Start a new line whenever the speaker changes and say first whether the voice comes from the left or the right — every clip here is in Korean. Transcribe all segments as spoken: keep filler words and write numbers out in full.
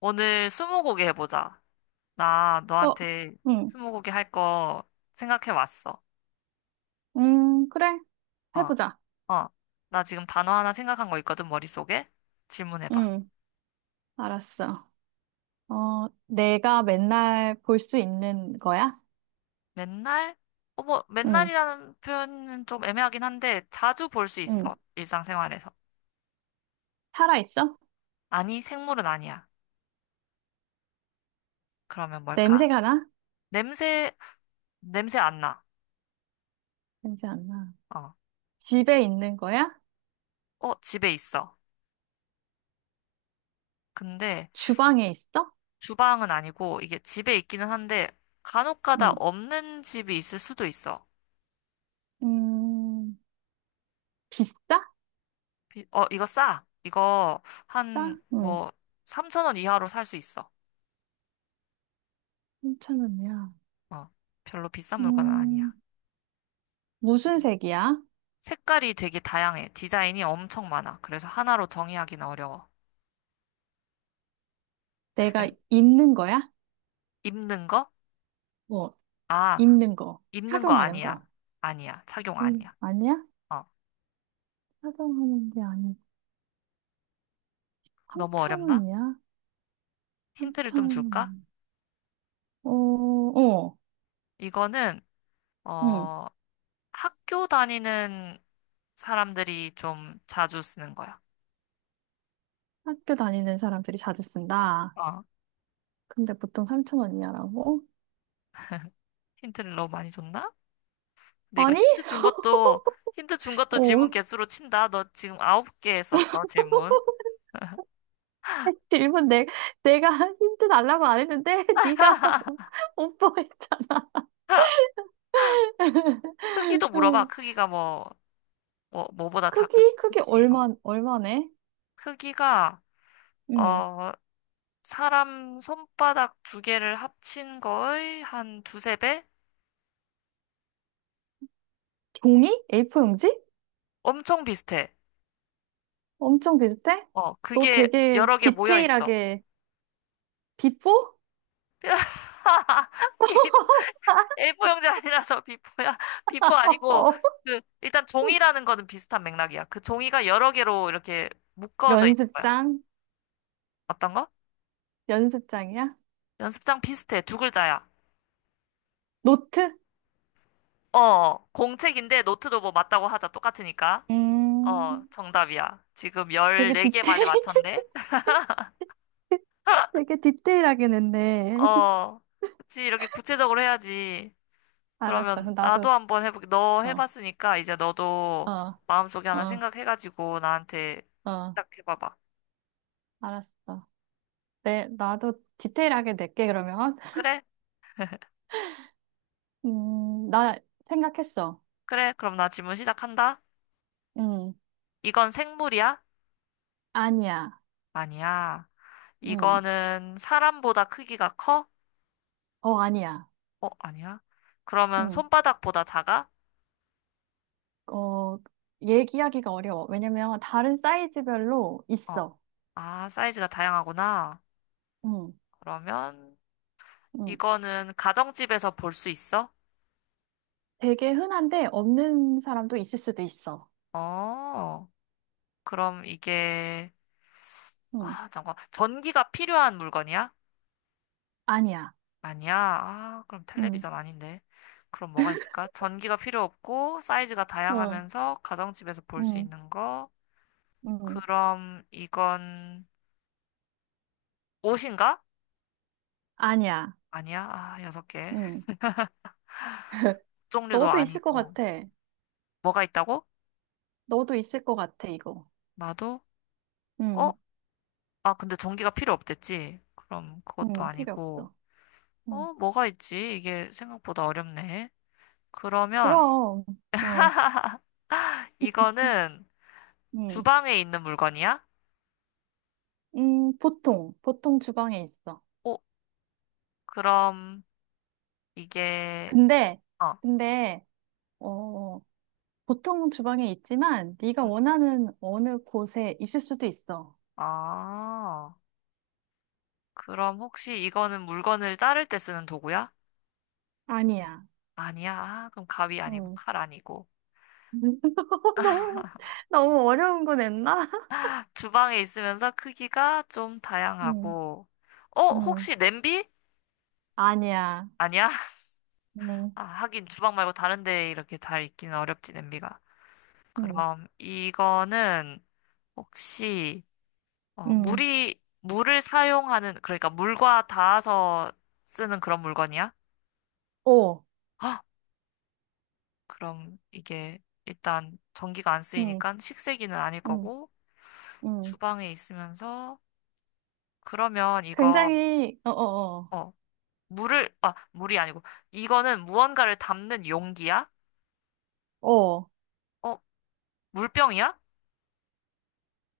left: 오늘 스무고개 해보자. 나
right: 어,
left: 너한테
right: 응,
left: 스무고개 할 거 생각해왔어.
right: 음, 그래.
left: 어,
right: 해보자.
left: 어. 나 지금 단어 하나 생각한 거 있거든, 머릿속에. 질문해봐.
right: 응, 알았어. 어, 내가 맨날 볼 수 있는 거야?
left: 맨날? 어, 뭐,
right: 응,
left: 맨날이라는 표현은 좀 애매하긴 한데, 자주 볼 수
right: 응.
left: 있어, 일상생활에서.
right: 살아있어?
left: 아니, 생물은 아니야. 그러면 뭘까?
right: 냄새가 나?
left: 냄새, 냄새 안 나.
right: 냄새 안 나.
left: 어,
right: 집에 있는 거야?
left: 어, 집에 있어. 근데
right: 주방에 있어?
left: 주방은 아니고, 이게 집에 있기는 한데, 간혹 가다
right: 응.
left: 없는 집이 있을 수도 있어.
right: 음, 비싸?
left: 이- 어, 이거 싸. 이거
right: 싸?
left: 한
right: 응.
left: 뭐 삼천 원 이하로 살 수 있어.
right: 삼천 원이야.
left: 어, 별로 비싼 물건은
right: 음,
left: 아니야.
right: 무슨 색이야?
left: 색깔이 되게 다양해. 디자인이 엄청 많아. 그래서 하나로 정의하기는 어려워.
right: 내가 입는 거야?
left: 입는 거?
right: 뭐,
left: 아,
right: 입는 거.
left: 입는 거
right: 착용하는
left: 아니야.
right: 거.
left: 아니야. 착용
right: 음,
left: 아니야.
right: 아니야?
left: 어,
right: 착용하는 게 아니고.
left: 너무
right: 삼천
left: 어렵나?
right: 원이야?
left: 힌트를 좀 줄까?
right: 삼천, 어, 어,
left: 이거는
right: 응.
left: 어, 학교 다니는 사람들이 좀 자주 쓰는 거야.
right: 학교 다니는 사람들이 자주 쓴다.
left: 어,
right: 근데 보통 삼천 원 이하라고?
left: 힌트를 너무 많이 줬나? 근데 이거
right: 아니?
left: 힌트 준 것도, 힌트 준 것도 질문
right: 어,
left: 개수로 친다. 너 지금 아홉 개 썼어, 질문.
right: 질문 내, 내가 힌트 달라고 안 했는데, 네가 오빠 했잖아
left: 아, 크기도 물어봐.
right: 응.
left: 크기가 뭐, 뭐, 뭐보다
right: 크기?
left: 작은지
right: 크기
left: 큰지. 어.
right: 얼마, 얼마네?
left: 크기가,
right: 응.
left: 어, 사람 손바닥 두 개를 합친 거의 한 두세 배?
right: 종이? 에이 포 용지?
left: 엄청 비슷해.
right: 엄청 비슷해?
left: 어,
right: 너
left: 그게
right: 되게
left: 여러 개 모여 있어.
right: 디테일하게, 비포?
left: 비- 에이포 형제 아니라서 비포야. 비포 아니고,
right: 어,
left: 그, 일단 종이라는 거는 비슷한 맥락이야. 그 종이가 여러 개로 이렇게 묶어져 있는 거야.
right: 연습장?
left: 어떤 거?
right: 연습장이야?
left: 연습장 비슷해. 두 글자야.
right: 노트?
left: 어, 공책인데 노트도 뭐 맞다고 하자. 똑같으니까. 어,
right: 음.
left: 정답이야. 지금
right: 되게
left: 열네 개 만에
right: 디테일,
left: 맞췄네?
right: 되게 디테일하긴 했네.
left: 어, 그치. 이렇게 구체적으로 해야지.
right: 알았어.
left: 그러면
right: 그럼 나도,
left: 나도 한번 해볼게. 너
right: 어,
left: 해봤으니까 이제 너도
right: 어,
left: 마음속에 하나
right: 어,
left: 생각해가지고 나한테
right: 어,
left: 시작해봐봐.
right: 알았어. 네, 나도 디테일하게 낼게, 그러면.
left: 그래?
right: 음, 나 생각했어.
left: 그래. 그럼 나 질문 시작한다.
right: 음,
left: 이건 생물이야?
right: 아니야.
left: 아니야.
right: 음,
left: 이거는 사람보다 크기가 커?
right: 어, 아니야.
left: 어, 아니야. 그러면
right: 음,
left: 손바닥보다 작아?
right: 어, 얘기하기가 어려워. 왜냐면 다른 사이즈별로
left: 어.
right: 있어.
left: 아, 사이즈가 다양하구나.
right: 음,
left: 그러면
right: 음,
left: 이거는 가정집에서 볼 수 있어?
right: 되게 흔한데 없는 사람도 있을 수도 있어.
left: 어, 그럼 이게,
right: 음,
left: 아, 잠깐. 전기가 필요한 물건이야?
right: 아니야.
left: 아니야. 아, 그럼
right: 음,
left: 텔레비전 아닌데. 그럼 뭐가 있을까? 전기가 필요 없고, 사이즈가
right: 어,
left: 다양하면서 가정집에서 볼 수
right: 음,
left: 있는 거.
right: 음,
left: 그럼 이건 옷인가?
right: 아니야.
left: 아니야. 아, 여섯 개.
right: 응.
left: 종류도
right: 너도 있을 것
left: 아니고.
right: 같아.
left: 뭐가 있다고?
right: 너도 있을 것 같아, 이거.
left: 나도? 어?
right: 응,
left: 아, 근데 전기가 필요 없댔지? 그럼 그것도
right: 응, 필요
left: 아니고.
right: 없어. 응.
left: 어, 뭐가 있지? 이게 생각보다 어렵네. 그러면
right: 그럼, 어,
left: 이거는
right: 응,
left: 주방에 있는 물건이야?
right: 음, 보통, 보통 주방에 있어.
left: 어, 그럼 이게,
right: 근데,
left: 어,
right: 근데, 어, 보통 주방에 있지만, 네가
left: 음,
right: 원하는 어느 곳에 있을 수도 있어.
left: 아, 그럼 혹시 이거는 물건을 자를 때 쓰는 도구야?
right: 아니야.
left: 아니야. 아, 그럼 가위 아니고
right: 응.
left: 칼 아니고.
right: 너무, 너무 어려운 거 냈나?
left: 주방에 있으면서 크기가 좀
right: 응,
left: 다양하고. 어,
right: 응.
left: 혹시 냄비?
right: 아니야.
left: 아니야?
right: 응,
left: 아, 하긴 주방 말고 다른 데 이렇게 잘 있기는 어렵지, 냄비가.
right: 응,
left: 그럼 이거는 혹시 어,
right: 응.
left: 물이 물을 사용하는 그러니까 물과 닿아서 쓰는 그런 물건이야?
right: 오,
left: 아, 그럼 이게 일단 전기가 안
right: 응,
left: 쓰이니까 식세기는 아닐
right: 응,
left: 거고
right: 응.
left: 주방에 있으면서 그러면 이거
right: 굉장히, 어, 어,
left: 어 물을 아 물이 아니고 이거는 무언가를 담는 용기야?
right: 어, 어,
left: 어 물병이야?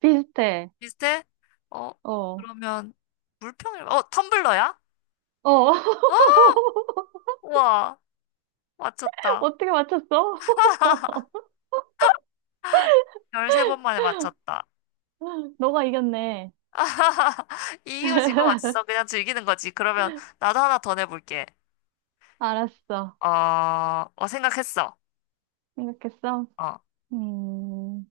right: 비슷해.
left: 비슷해? 어
right: 어,
left: 그러면 물병이 어 텀블러야?
right: 어.
left: 아 우와 맞췄다.
right: 어떻게 맞췄어?
left: 열세 번 만에 맞췄다.
right: 너가 이겼네.
left: 이유지가 어딨어? 그냥 즐기는 거지. 그러면 나도 하나 더 내볼게.
right: 알았어.
left: 어, 어, 생각했어.
right: 생각했어?
left: 어,
right: 음,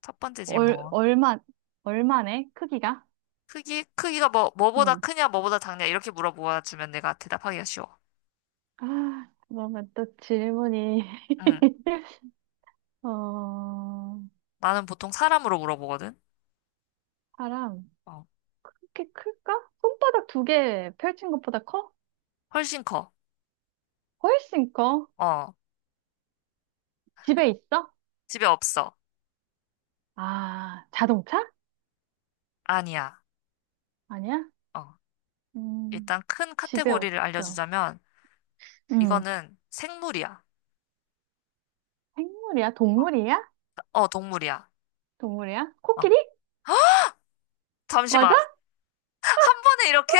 left: 첫 번째 질문.
right: 얼, 얼마, 얼마네? 크기가?
left: 크기, 크기가 뭐, 뭐보다
right: 응.
left: 크냐, 뭐보다 작냐, 이렇게 물어보아 주면 내가 대답하기가 쉬워.
right: 아, 뭔가 또 질문이.
left: 응.
right: 어,
left: 나는 보통 사람으로 물어보거든.
right: 사람,
left: 어,
right: 그렇게 클까? 손바닥 두 개 펼친 것보다 커?
left: 훨씬 커.
right: 훨씬 커?
left: 어,
right: 집에 있어?
left: 집에 없어.
right: 아, 자동차?
left: 아니야.
right: 아니야?
left: 어,
right: 음,
left: 일단 큰
right: 집에
left: 카테고리를
right: 없어.
left: 알려주자면,
right: 응.
left: 이거는 생물이야.
right: 생물이야?
left: 어,
right: 동물이야?
left: 어, 동물이야.
right: 동물이야?
left: 어,
right: 코끼리?
left: 잠시만.
right: 맞아?
left: 한 번에 이렇게?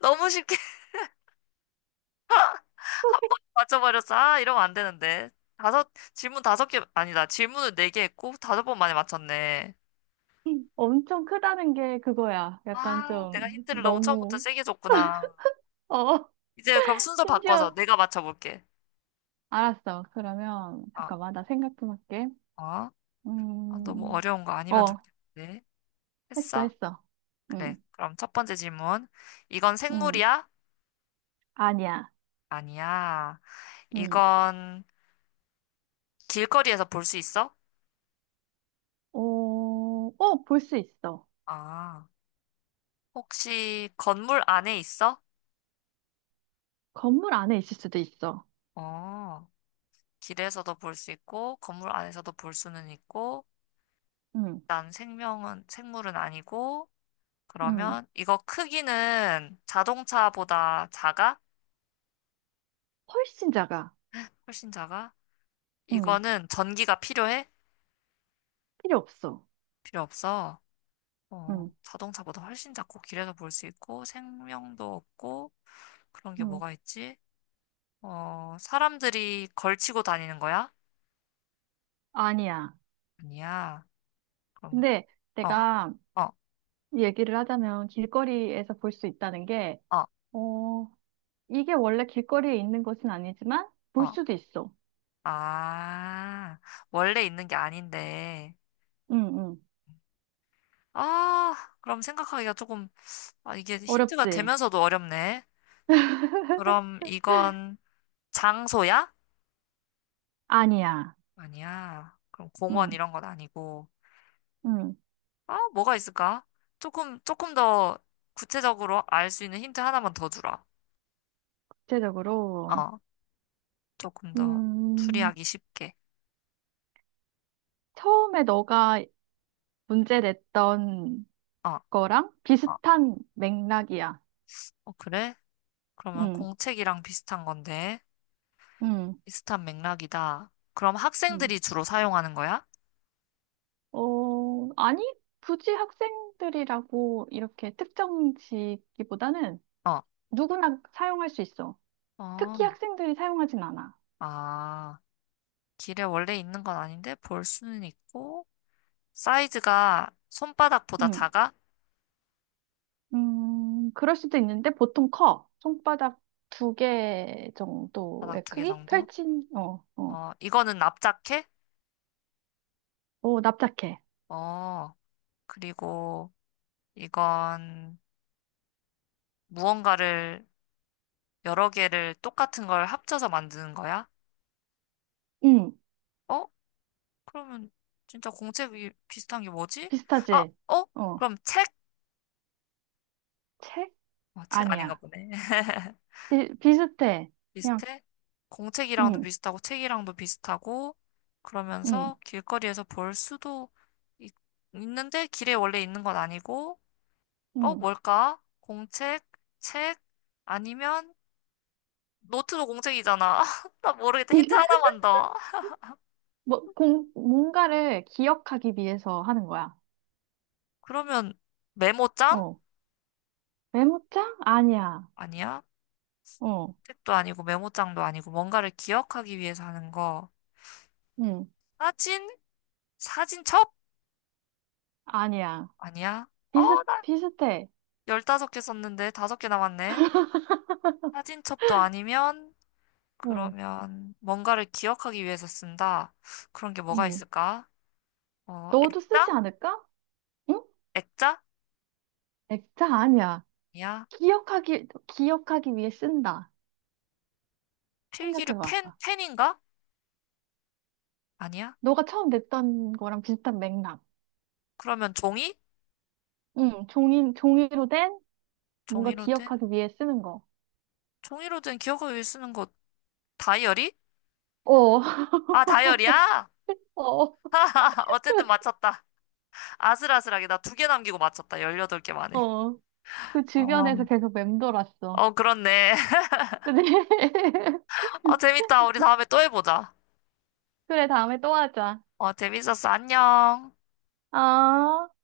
left: 너무 쉽게 맞춰버렸어. 아, 이러면 안 되는데. 다섯, 질문 다섯 개, 아니다. 질문을 네 개 했고, 다섯 번 만에 맞췄네.
right: 코끼리 엄청 크다는 게 그거야. 약간
left: 아,
right: 좀
left: 내가 힌트를 너무 처음부터
right: 너무
left: 세게 줬구나.
right: 어
left: 이제 그럼 순서 바꿔서
right: 심지어
left: 내가 맞춰볼게.
right: 알았어. 그러면
left: 아,
right: 잠깐만 나 생각 좀 할게.
left: 어? 아, 너무
right: 음,
left: 어려운 거 아니면
right: 어
left: 좋겠는데.
right: 했어
left: 했어?
right: 했어.
left: 그래.
right: 음,
left: 그럼 첫 번째 질문. 이건
right: 음
left: 생물이야?
right: 아니야.
left: 아니야.
right: 음,
left: 이건 길거리에서 볼 수 있어?
right: 어, 어볼 수 있어.
left: 아, 혹시 건물 안에 있어?
right: 건물 안에 있을 수도 있어.
left: 어. 길에서도 볼 수 있고, 건물 안에서도 볼 수는 있고,
right: 음,
left: 난 생명은, 생물은 아니고,
right: 음
left: 그러면 이거 크기는 자동차보다 작아?
right: 훨씬 작아.
left: 훨씬 작아?
right: 응,
left: 이거는 전기가 필요해?
right: 필요 없어.
left: 필요 없어. 어,
right: 응,
left: 자동차보다 훨씬 작고, 길에서 볼 수 있고, 생명도 없고, 그런 게
right: 응,
left: 뭐가 있지? 어, 사람들이 걸치고 다니는 거야?
right: 아니야.
left: 아니야. 그럼,
right: 근데
left: 어,
right: 내가
left: 어,
right: 얘기를 하자면 길거리에서 볼 수 있다는 게,
left: 어,
right: 어, 이게 원래 길거리에 있는 것은 아니지만 볼
left: 어.
right: 수도 있어.
left: 아, 원래 있는 게 아닌데.
right: 응, 응.
left: 아, 그럼 생각하기가 조금, 아, 이게 힌트가
right: 어렵지?
left: 되면서도 어렵네. 그럼 이건 장소야?
right: 아니야.
left: 아니야. 그럼 공원
right: 응,
left: 이런 건 아니고.
right: 응.
left: 아, 뭐가 있을까? 조금, 조금 더 구체적으로 알 수 있는 힌트 하나만 더 주라.
right: 구체적으로,
left: 어, 조금 더
right: 음,
left: 추리하기 쉽게.
right: 처음에 너가 문제 냈던
left: 어,
right: 거랑
left: 어,
right: 비슷한 맥락이야.
left: 어, 그래? 그러면
right: 응,
left: 공책이랑 비슷한 건데,
right: 응,
left: 비슷한 맥락이다. 그럼
right: 응.
left: 학생들이 주로 사용하는 거야?
right: 어, 아니, 굳이 학생들이라고 이렇게 특정지기보다는
left: 어,
right: 누구나 사용할 수 있어.
left: 어,
right: 특히 학생들이 사용하진 않아.
left: 아. 길에 원래 있는 건 아닌데 볼 수는 있고 사이즈가 손바닥보다
right: 음,
left: 작아?
right: 음, 그럴 수도 있는데 보통 커. 손바닥 두 개
left: 바닥
right: 정도의
left: 두 개
right: 크기?
left: 정도?
right: 펼친, 어, 어.
left: 어, 이거는 납작해?
right: 오, 납작해.
left: 어, 그리고 이건 무언가를 여러 개를 똑같은 걸 합쳐서 만드는 거야?
right: 음,
left: 어? 그러면 진짜 공책이 비슷한 게 뭐지? 아,
right: 비슷하지?
left: 어?
right: 어,
left: 그럼 책?
right: 책?
left: 어, 책 아닌가
right: 아니야.
left: 보네.
right: 비, 비슷해. 그냥,
left: 비슷해? 공책이랑도
right: 음,
left: 비슷하고 책이랑도 비슷하고
right: 음,
left: 그러면서 길거리에서 볼 수도 있, 는데 길에 원래 있는 건 아니고 어
right: 음.
left: 뭘까? 공책, 책 아니면 노트도 공책이잖아. 나 모르겠다. 힌트 하나만 더.
right: 뭐, 공, 뭔가를 기억하기 위해서 하는 거야.
left: 그러면 메모장?
right: 어. 메모장? 아니야.
left: 아니야.
right: 어,
left: 책도 아니고 메모장도 아니고 뭔가를 기억하기 위해서 하는 거.
right: 응,
left: 사진? 사진첩?
right: 아니야.
left: 아니야. 어,
right: 비슷,
left: 나
right: 비슷해.
left: 열다섯 개 썼는데 다섯 개 남았네. 사진첩도 아니면
right: 응,
left: 그러면 뭔가를 기억하기 위해서 쓴다. 그런 게 뭐가
right: 응.
left: 있을까? 어,
right: 너도 쓰지
left: 액자?
right: 않을까? 응?
left: 액자?
right: 액자 아니야.
left: 아니야.
right: 기억하기, 기억하기 위해 쓴다.
left: 필기류
right: 생각해봐.
left: 펜, 펜인가? 아니야.
right: 너가 처음 냈던 거랑 비슷한 맥락.
left: 그러면 종이?
right: 응, 종이, 종이로 된 뭔가
left: 종이로 된?
right: 기억하기 위해 쓰는 거.
left: 종이로 된 기억을 위해 쓰는 거 다이어리?
right: 어,
left: 아, 다이어리야?
right: 어,
left: 어쨌든 맞췄다. 아슬아슬하게 나 두 개 남기고 맞췄다. 열여덟 개 만에.
right: 어. 그 주변에서
left: 어,
right: 계속 맴돌았어.
left: 어, 그렇네.
right: 그래,
left: 어, 재밌다. 우리 다음에 또 해보자.
right: 그래, 다음에 또 하자.
left: 어, 재밌었어. 안녕.
right: 아.